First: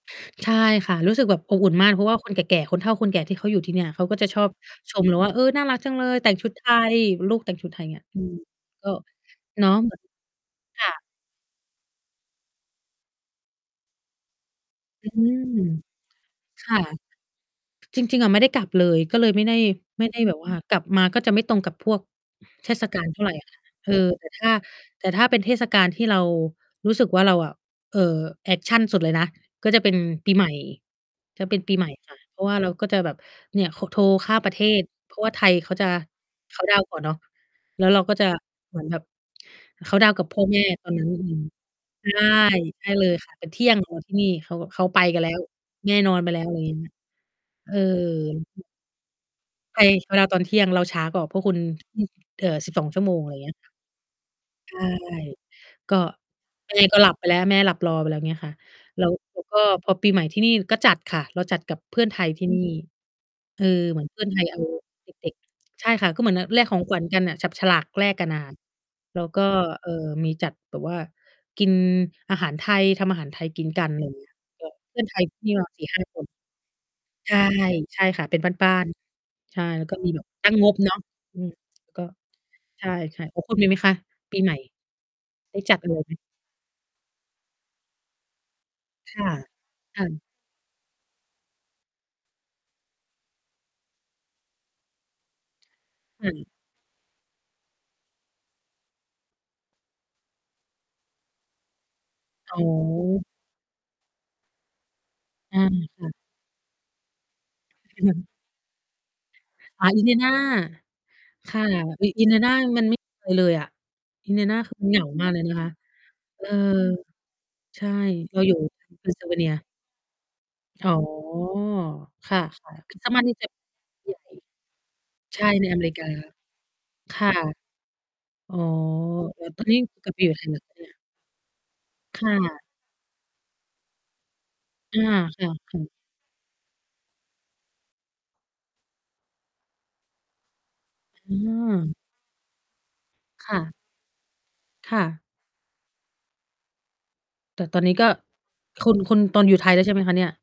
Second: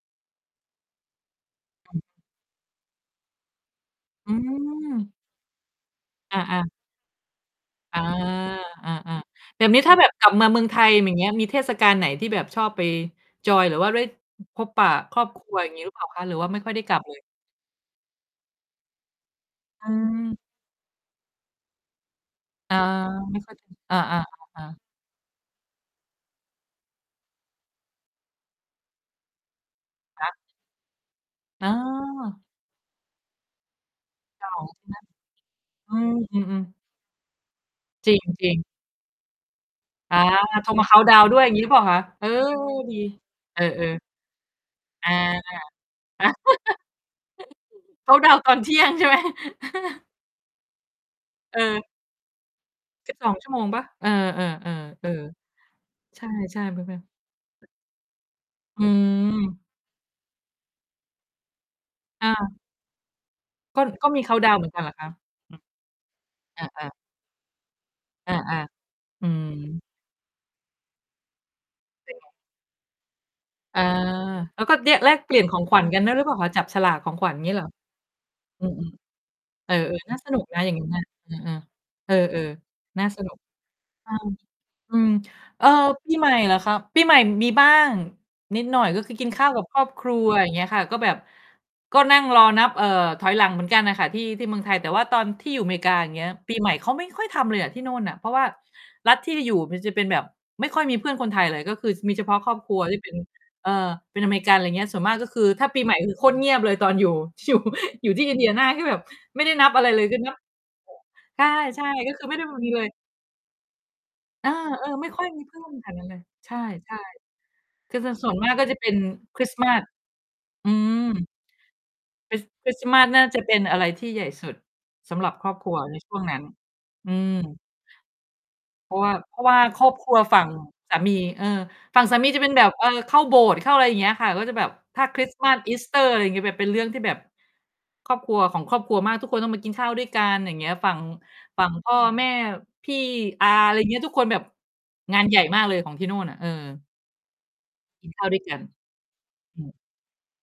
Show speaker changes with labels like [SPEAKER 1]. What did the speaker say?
[SPEAKER 1] ใช่ค่ะ รู้สึกแบบอบอุ่นมา
[SPEAKER 2] อ
[SPEAKER 1] ก เ
[SPEAKER 2] ื
[SPEAKER 1] พราะว่า
[SPEAKER 2] อ
[SPEAKER 1] คนแก่ ๆ คนเฒ่าคนแก่ที่เขาอยู่ที่เนี่ย เขาก็จะ
[SPEAKER 2] อื
[SPEAKER 1] ชอบชมเ
[SPEAKER 2] ม
[SPEAKER 1] ราว่า "เออ น่ารักจังเลย แต่งชุด
[SPEAKER 2] อา
[SPEAKER 1] ไท
[SPEAKER 2] ๆ
[SPEAKER 1] ย ลูกแต่งชุดไทย" เ
[SPEAKER 2] อ
[SPEAKER 1] งี
[SPEAKER 2] า
[SPEAKER 1] ้ย อือ ก
[SPEAKER 2] อ
[SPEAKER 1] ็
[SPEAKER 2] า ๆ แบ
[SPEAKER 1] เนา
[SPEAKER 2] บ
[SPEAKER 1] ะ
[SPEAKER 2] นี้ ถ
[SPEAKER 1] แ
[SPEAKER 2] ้
[SPEAKER 1] บ
[SPEAKER 2] า
[SPEAKER 1] บ
[SPEAKER 2] แบบกลับมาเมืองไท
[SPEAKER 1] ค่
[SPEAKER 2] ย
[SPEAKER 1] ะ
[SPEAKER 2] อย่างเงี้ย มีเทศกาลไหนที่แบบชอบไปจอย หรือว่าได้ พบปะ
[SPEAKER 1] อื
[SPEAKER 2] ครอบค
[SPEAKER 1] ม
[SPEAKER 2] รัว อย่างงี้หรือเปล่าคะ? หรือว่าไม่
[SPEAKER 1] ค
[SPEAKER 2] ค่อย
[SPEAKER 1] ่
[SPEAKER 2] ไ
[SPEAKER 1] ะ
[SPEAKER 2] ด้กลับ เลย?
[SPEAKER 1] จริง ๆ อะไม่ได้กลับเลย ก็เลยไม่ได้
[SPEAKER 2] อื
[SPEAKER 1] ไม่ได้แ
[SPEAKER 2] ม
[SPEAKER 1] บบว่า กลับมาก็จะไม่ตรงกับพวกเท
[SPEAKER 2] อา
[SPEAKER 1] ศ กาลเท่าไร
[SPEAKER 2] ไม่
[SPEAKER 1] อะ
[SPEAKER 2] ค่
[SPEAKER 1] ค
[SPEAKER 2] อย
[SPEAKER 1] ่ะ
[SPEAKER 2] กลับ
[SPEAKER 1] เออ
[SPEAKER 2] อา ๆ อา
[SPEAKER 1] แต่ ถ้า
[SPEAKER 2] อา
[SPEAKER 1] แต่ถ้าเป็นเทศกาลที่เรารู้สึกว่า เราอะ เอ่อ แอกชันสุดเลยนะ ก็จะเป็น
[SPEAKER 2] ค
[SPEAKER 1] ปี
[SPEAKER 2] ะ
[SPEAKER 1] ใหม่ จะเป็น
[SPEAKER 2] อ๋
[SPEAKER 1] ปีใหม่ ค่ะ เพร
[SPEAKER 2] อ
[SPEAKER 1] าะว่าเราก็จะแบบ เนี่ย ข โทรข้าม
[SPEAKER 2] เก
[SPEAKER 1] ปร
[SPEAKER 2] ่
[SPEAKER 1] ะ
[SPEAKER 2] า
[SPEAKER 1] เทศ เพราะว่าไทยเขาจะ
[SPEAKER 2] ใช่ไหม? อืม อ
[SPEAKER 1] เค
[SPEAKER 2] ืม
[SPEAKER 1] านต์ด
[SPEAKER 2] ๆ
[SPEAKER 1] าวน์ ก่อนเนาะ แล้วเรา
[SPEAKER 2] จ
[SPEAKER 1] ก
[SPEAKER 2] ร
[SPEAKER 1] ็
[SPEAKER 2] ิง
[SPEAKER 1] จะ
[SPEAKER 2] จริง
[SPEAKER 1] เหมือนแบบ เคานต์ดาว
[SPEAKER 2] อ
[SPEAKER 1] น์
[SPEAKER 2] า
[SPEAKER 1] กับ พ่อแม่
[SPEAKER 2] โทรม
[SPEAKER 1] ต
[SPEAKER 2] า
[SPEAKER 1] อ
[SPEAKER 2] เค
[SPEAKER 1] น
[SPEAKER 2] า
[SPEAKER 1] น
[SPEAKER 2] น
[SPEAKER 1] ั
[SPEAKER 2] ต
[SPEAKER 1] ้
[SPEAKER 2] ์
[SPEAKER 1] น
[SPEAKER 2] ดา
[SPEAKER 1] อ
[SPEAKER 2] ว
[SPEAKER 1] ื
[SPEAKER 2] น์ด้
[SPEAKER 1] ม
[SPEAKER 2] วย อย่างงี้หรือเปล่าคะ?
[SPEAKER 1] ใช
[SPEAKER 2] เ
[SPEAKER 1] ่
[SPEAKER 2] ออ
[SPEAKER 1] ใช่
[SPEAKER 2] ดี
[SPEAKER 1] เลยค่ะ เป็นเ
[SPEAKER 2] เ
[SPEAKER 1] ท
[SPEAKER 2] อ
[SPEAKER 1] ี่ยงข
[SPEAKER 2] อ
[SPEAKER 1] อง
[SPEAKER 2] ๆ
[SPEAKER 1] ที่นี่ เขาแบบ เขาไป
[SPEAKER 2] อา
[SPEAKER 1] กันแล้ว แม่นอนไปแล้ว ไรเงี้ย เออ
[SPEAKER 2] เคานต์ดาวน์ตอนเที่ยงใช่ไหม
[SPEAKER 1] ไทย เวลาตอนเที่ยงเราช้ากว่าพวกคุณ
[SPEAKER 2] เออ
[SPEAKER 1] อืม เอ่อ 12 ชั่ว
[SPEAKER 2] ส
[SPEAKER 1] โ
[SPEAKER 2] ิ
[SPEAKER 1] ม
[SPEAKER 2] บ
[SPEAKER 1] ง
[SPEAKER 2] สอ
[SPEAKER 1] ไร
[SPEAKER 2] ง ช
[SPEAKER 1] เ
[SPEAKER 2] ั
[SPEAKER 1] ง
[SPEAKER 2] ่
[SPEAKER 1] ี้
[SPEAKER 2] วโ
[SPEAKER 1] ย
[SPEAKER 2] ม
[SPEAKER 1] ค
[SPEAKER 2] ง
[SPEAKER 1] ่ะ
[SPEAKER 2] เปล่า? เออ
[SPEAKER 1] ใช่
[SPEAKER 2] ๆ ๆ เออ
[SPEAKER 1] ก็
[SPEAKER 2] ใช่
[SPEAKER 1] แม
[SPEAKER 2] ๆ มั
[SPEAKER 1] ่
[SPEAKER 2] นเป็
[SPEAKER 1] ก็
[SPEAKER 2] น
[SPEAKER 1] หลับ ไปแล้ว แม่หลับรอไปแล้ว เงี้ยค่ะ
[SPEAKER 2] อื
[SPEAKER 1] แล้ว แล้วก็
[SPEAKER 2] ม
[SPEAKER 1] พอปีใหม่ที่นี่ก็จัดค่ะ เราจัดกับเพื่อนไท
[SPEAKER 2] อ
[SPEAKER 1] ยที่
[SPEAKER 2] า
[SPEAKER 1] นี่ เออ
[SPEAKER 2] ก็
[SPEAKER 1] เหมื
[SPEAKER 2] ก
[SPEAKER 1] อ
[SPEAKER 2] ็
[SPEAKER 1] นเ
[SPEAKER 2] ม
[SPEAKER 1] พ
[SPEAKER 2] ี
[SPEAKER 1] ื่อ
[SPEAKER 2] เค
[SPEAKER 1] นไ
[SPEAKER 2] าน
[SPEAKER 1] ท
[SPEAKER 2] ต์
[SPEAKER 1] ย
[SPEAKER 2] ดา
[SPEAKER 1] เ
[SPEAKER 2] ว
[SPEAKER 1] อ
[SPEAKER 2] น์
[SPEAKER 1] า
[SPEAKER 2] เหมือนกันเหรอค
[SPEAKER 1] เ
[SPEAKER 2] ะ?
[SPEAKER 1] ด็ก
[SPEAKER 2] อือ
[SPEAKER 1] ๆ ใช่ค่ะ ก็เหมือน น แลกข
[SPEAKER 2] เอ
[SPEAKER 1] อง
[SPEAKER 2] อ ๆ
[SPEAKER 1] ขวัญกันน่ะ จับ ฉลากแลกกั
[SPEAKER 2] เอ
[SPEAKER 1] น
[SPEAKER 2] อ
[SPEAKER 1] น่ะค่ะ แล้
[SPEAKER 2] ๆ อื
[SPEAKER 1] วก็
[SPEAKER 2] อ
[SPEAKER 1] เอ่อ มีจัดแบบว่ากิน
[SPEAKER 2] เป็นไง?
[SPEAKER 1] อาหารไทย ทำอาหารไทยกิน
[SPEAKER 2] อา
[SPEAKER 1] กัน ไรเงี้ย
[SPEAKER 2] แล้
[SPEAKER 1] ก
[SPEAKER 2] ว
[SPEAKER 1] ็
[SPEAKER 2] ก็เนี่
[SPEAKER 1] เพ
[SPEAKER 2] ย
[SPEAKER 1] ื่อน
[SPEAKER 2] แล
[SPEAKER 1] ไท
[SPEAKER 2] ก
[SPEAKER 1] ย
[SPEAKER 2] เป
[SPEAKER 1] ท
[SPEAKER 2] ล
[SPEAKER 1] ี
[SPEAKER 2] ี่
[SPEAKER 1] ่
[SPEAKER 2] ยน
[SPEAKER 1] นี
[SPEAKER 2] ข
[SPEAKER 1] ่
[SPEAKER 2] อ
[SPEAKER 1] ก
[SPEAKER 2] ง
[SPEAKER 1] ็
[SPEAKER 2] ขว
[SPEAKER 1] ส
[SPEAKER 2] ั
[SPEAKER 1] ี
[SPEAKER 2] ญ
[SPEAKER 1] ่
[SPEAKER 2] ก
[SPEAKER 1] ห
[SPEAKER 2] ั
[SPEAKER 1] ้
[SPEAKER 2] น
[SPEAKER 1] า
[SPEAKER 2] ด้วย
[SPEAKER 1] ค
[SPEAKER 2] หรือ
[SPEAKER 1] น
[SPEAKER 2] เปล่าคะ? จับฉลากของขว
[SPEAKER 1] ใ
[SPEAKER 2] ั
[SPEAKER 1] ช
[SPEAKER 2] ญ
[SPEAKER 1] ่
[SPEAKER 2] งี้เหรอ?
[SPEAKER 1] ใช่ค่ะ เป็น
[SPEAKER 2] อื
[SPEAKER 1] บ้า
[SPEAKER 2] อ
[SPEAKER 1] น ๆ ใช่
[SPEAKER 2] ๆ เออ
[SPEAKER 1] แล้วก็ม
[SPEAKER 2] ๆ
[SPEAKER 1] ี
[SPEAKER 2] น่า
[SPEAKER 1] แบบ
[SPEAKER 2] สนุก
[SPEAKER 1] ตั้
[SPEAKER 2] น
[SPEAKER 1] ง
[SPEAKER 2] ะ
[SPEAKER 1] ง
[SPEAKER 2] อย่าง
[SPEAKER 1] บ
[SPEAKER 2] งั้
[SPEAKER 1] เ
[SPEAKER 2] น
[SPEAKER 1] นา
[SPEAKER 2] น
[SPEAKER 1] ะ
[SPEAKER 2] ่ะ เออ
[SPEAKER 1] อืม ก็
[SPEAKER 2] ๆ เออ
[SPEAKER 1] ใช่
[SPEAKER 2] ๆ น่าสนุ
[SPEAKER 1] ๆ โ
[SPEAKER 2] ก
[SPEAKER 1] อ้ คุณมีไหมคะ
[SPEAKER 2] อา
[SPEAKER 1] ปีใหม่?
[SPEAKER 2] อืม
[SPEAKER 1] ได้
[SPEAKER 2] เออ
[SPEAKER 1] จัด อะไร
[SPEAKER 2] ป
[SPEAKER 1] ไหม?
[SPEAKER 2] ีใหม่เหรอคะ ปีใหม่มีบ้างนิดหน่อย ก็ค
[SPEAKER 1] ค
[SPEAKER 2] ือก
[SPEAKER 1] ่
[SPEAKER 2] ิ
[SPEAKER 1] ะ
[SPEAKER 2] นข้าวกับครอบ
[SPEAKER 1] ค
[SPEAKER 2] ค
[SPEAKER 1] ่
[SPEAKER 2] รั
[SPEAKER 1] ะ
[SPEAKER 2] ว อย่างเงี้ยค่ะ ก็แบบ ก็นั่งรอนับ เอ่อ ถอยหลังเหมือนกันน่ะค่ะ ที่ ที่เมืองไทย แต่ว่าตอนที่อยู่อเมริกา อย่างเงี
[SPEAKER 1] ค
[SPEAKER 2] ้
[SPEAKER 1] ่
[SPEAKER 2] ย
[SPEAKER 1] ะ
[SPEAKER 2] ปีใหม่เขาไม่ค่อยทำเลยอะที่โน่นน่ะ เพราะว่ารัฐไปที่อยู่ มันจะเป็นแบบไม่ค่อยมีเพื่อนคนไทยเลย ก็คือ ช มีเฉพาะคร
[SPEAKER 1] อ๋
[SPEAKER 2] อบ
[SPEAKER 1] อ
[SPEAKER 2] ครัว ที่เป็น เอ่อ เป็นอเมริกัน ไรเงี้ย ส่วนมากก็คือ
[SPEAKER 1] อา
[SPEAKER 2] ถ้าปีใหม่
[SPEAKER 1] ค
[SPEAKER 2] ก็
[SPEAKER 1] ่ะ
[SPEAKER 2] คือโคตรเงียบเลยตอนอยู่ ช อยู่ อยู่ที่ Indiana ที่แบบไม่ได้นับอ
[SPEAKER 1] อ
[SPEAKER 2] ะไร
[SPEAKER 1] า
[SPEAKER 2] เลย ได้
[SPEAKER 1] Indiana
[SPEAKER 2] นับ ใ
[SPEAKER 1] ค่ะ
[SPEAKER 2] ช่ ๆ ก
[SPEAKER 1] In
[SPEAKER 2] ็คือไม่ได้
[SPEAKER 1] Indiana
[SPEAKER 2] ม มีเ
[SPEAKER 1] ม
[SPEAKER 2] ล
[SPEAKER 1] ัน
[SPEAKER 2] ย
[SPEAKER 1] ไม่เคย เลยอะ
[SPEAKER 2] เออ
[SPEAKER 1] Indiana คือมันเหง
[SPEAKER 2] ๆ ไ
[SPEAKER 1] า
[SPEAKER 2] ม่ค่อ
[SPEAKER 1] ม
[SPEAKER 2] ย
[SPEAKER 1] ากเล
[SPEAKER 2] มี
[SPEAKER 1] ย
[SPEAKER 2] เพ
[SPEAKER 1] นะ
[SPEAKER 2] ื่อ
[SPEAKER 1] คะ
[SPEAKER 2] นแถวนั้นเลย
[SPEAKER 1] เอ
[SPEAKER 2] ใ
[SPEAKER 1] อ
[SPEAKER 2] ช่
[SPEAKER 1] ใช่
[SPEAKER 2] ๆ คือจะ ส่ว
[SPEAKER 1] เร
[SPEAKER 2] น
[SPEAKER 1] า
[SPEAKER 2] ม
[SPEAKER 1] อ
[SPEAKER 2] า
[SPEAKER 1] ยู
[SPEAKER 2] ก
[SPEAKER 1] ่
[SPEAKER 2] ก็จะเป็นคริส
[SPEAKER 1] Pennsylvania
[SPEAKER 2] ต์มาส อื
[SPEAKER 1] อ๋อ
[SPEAKER 2] ม
[SPEAKER 1] ค
[SPEAKER 2] เป็
[SPEAKER 1] ่
[SPEAKER 2] น
[SPEAKER 1] ะ
[SPEAKER 2] ส
[SPEAKER 1] ค
[SPEAKER 2] คร
[SPEAKER 1] ่ะ
[SPEAKER 2] ิสต์
[SPEAKER 1] ค
[SPEAKER 2] ม
[SPEAKER 1] ริ
[SPEAKER 2] า
[SPEAKER 1] ส
[SPEAKER 2] ส
[SPEAKER 1] ต์
[SPEAKER 2] น
[SPEAKER 1] มา
[SPEAKER 2] ่
[SPEAKER 1] ส
[SPEAKER 2] า
[SPEAKER 1] นี่
[SPEAKER 2] จะ
[SPEAKER 1] จะ
[SPEAKER 2] เป็นอะไรที่
[SPEAKER 1] ใหญ
[SPEAKER 2] ใ
[SPEAKER 1] ่
[SPEAKER 2] หญ่สุด สำหรับ
[SPEAKER 1] ใช
[SPEAKER 2] ค
[SPEAKER 1] ่
[SPEAKER 2] รอบ
[SPEAKER 1] ใ
[SPEAKER 2] ค
[SPEAKER 1] น
[SPEAKER 2] รัว
[SPEAKER 1] อเมร
[SPEAKER 2] ใ
[SPEAKER 1] ิ
[SPEAKER 2] น
[SPEAKER 1] กา
[SPEAKER 2] ช่วงนั้น อื
[SPEAKER 1] ค่ะ
[SPEAKER 2] ม
[SPEAKER 1] อ๋อ
[SPEAKER 2] เพราะว่า เพ
[SPEAKER 1] เ
[SPEAKER 2] ร
[SPEAKER 1] อ
[SPEAKER 2] า
[SPEAKER 1] ่
[SPEAKER 2] ะ
[SPEAKER 1] อ
[SPEAKER 2] ว่า
[SPEAKER 1] ตอนนี
[SPEAKER 2] ค
[SPEAKER 1] ้
[SPEAKER 2] รอบค
[SPEAKER 1] กล
[SPEAKER 2] ร
[SPEAKER 1] ับ
[SPEAKER 2] ั
[SPEAKER 1] ไ
[SPEAKER 2] ว
[SPEAKER 1] ปอยู่
[SPEAKER 2] ฝั
[SPEAKER 1] ไท
[SPEAKER 2] ่ง
[SPEAKER 1] ยเหรอคะเนี่
[SPEAKER 2] ส
[SPEAKER 1] ย?
[SPEAKER 2] ามี เออ ฝั่งสา
[SPEAKER 1] ค
[SPEAKER 2] มี
[SPEAKER 1] ่
[SPEAKER 2] จะเป็นแ
[SPEAKER 1] ะ
[SPEAKER 2] บบ เออ เข้าโบสถ์ เข้าอะไรอย่างเงี้ยค่ะ ก็จะแบบ
[SPEAKER 1] อ
[SPEAKER 2] ถ้
[SPEAKER 1] า
[SPEAKER 2] า
[SPEAKER 1] ค่ะ
[SPEAKER 2] Christmas
[SPEAKER 1] ค่ะ
[SPEAKER 2] Easter ถึงจะแบบเป็นเรื่องที่แบบ ครอบครัว ของครอบครัวมาก ทุกคนต้องมากินข้าวด้วยกัน อย่างเงี้ย ฝั่ง
[SPEAKER 1] อ๋
[SPEAKER 2] ฝั่งพ
[SPEAKER 1] อ
[SPEAKER 2] ่อแม่ พี่ อา
[SPEAKER 1] ค่
[SPEAKER 2] ไ
[SPEAKER 1] ะ
[SPEAKER 2] ร เงี้ย ทุกคนแบบ
[SPEAKER 1] ค่
[SPEAKER 2] งา
[SPEAKER 1] ะ
[SPEAKER 2] นใหญ่มากเลยของที่โน่นน่ะ เออ
[SPEAKER 1] แต่ตอนนี้
[SPEAKER 2] ก
[SPEAKER 1] ก
[SPEAKER 2] ิ
[SPEAKER 1] ็
[SPEAKER 2] นข้าวด้วยกัน
[SPEAKER 1] คุณ คุณ ตอนอยู
[SPEAKER 2] อ
[SPEAKER 1] ่
[SPEAKER 2] ื
[SPEAKER 1] ไท
[SPEAKER 2] ม
[SPEAKER 1] ยแล้ว ใช่ไหมคะเนี่ย?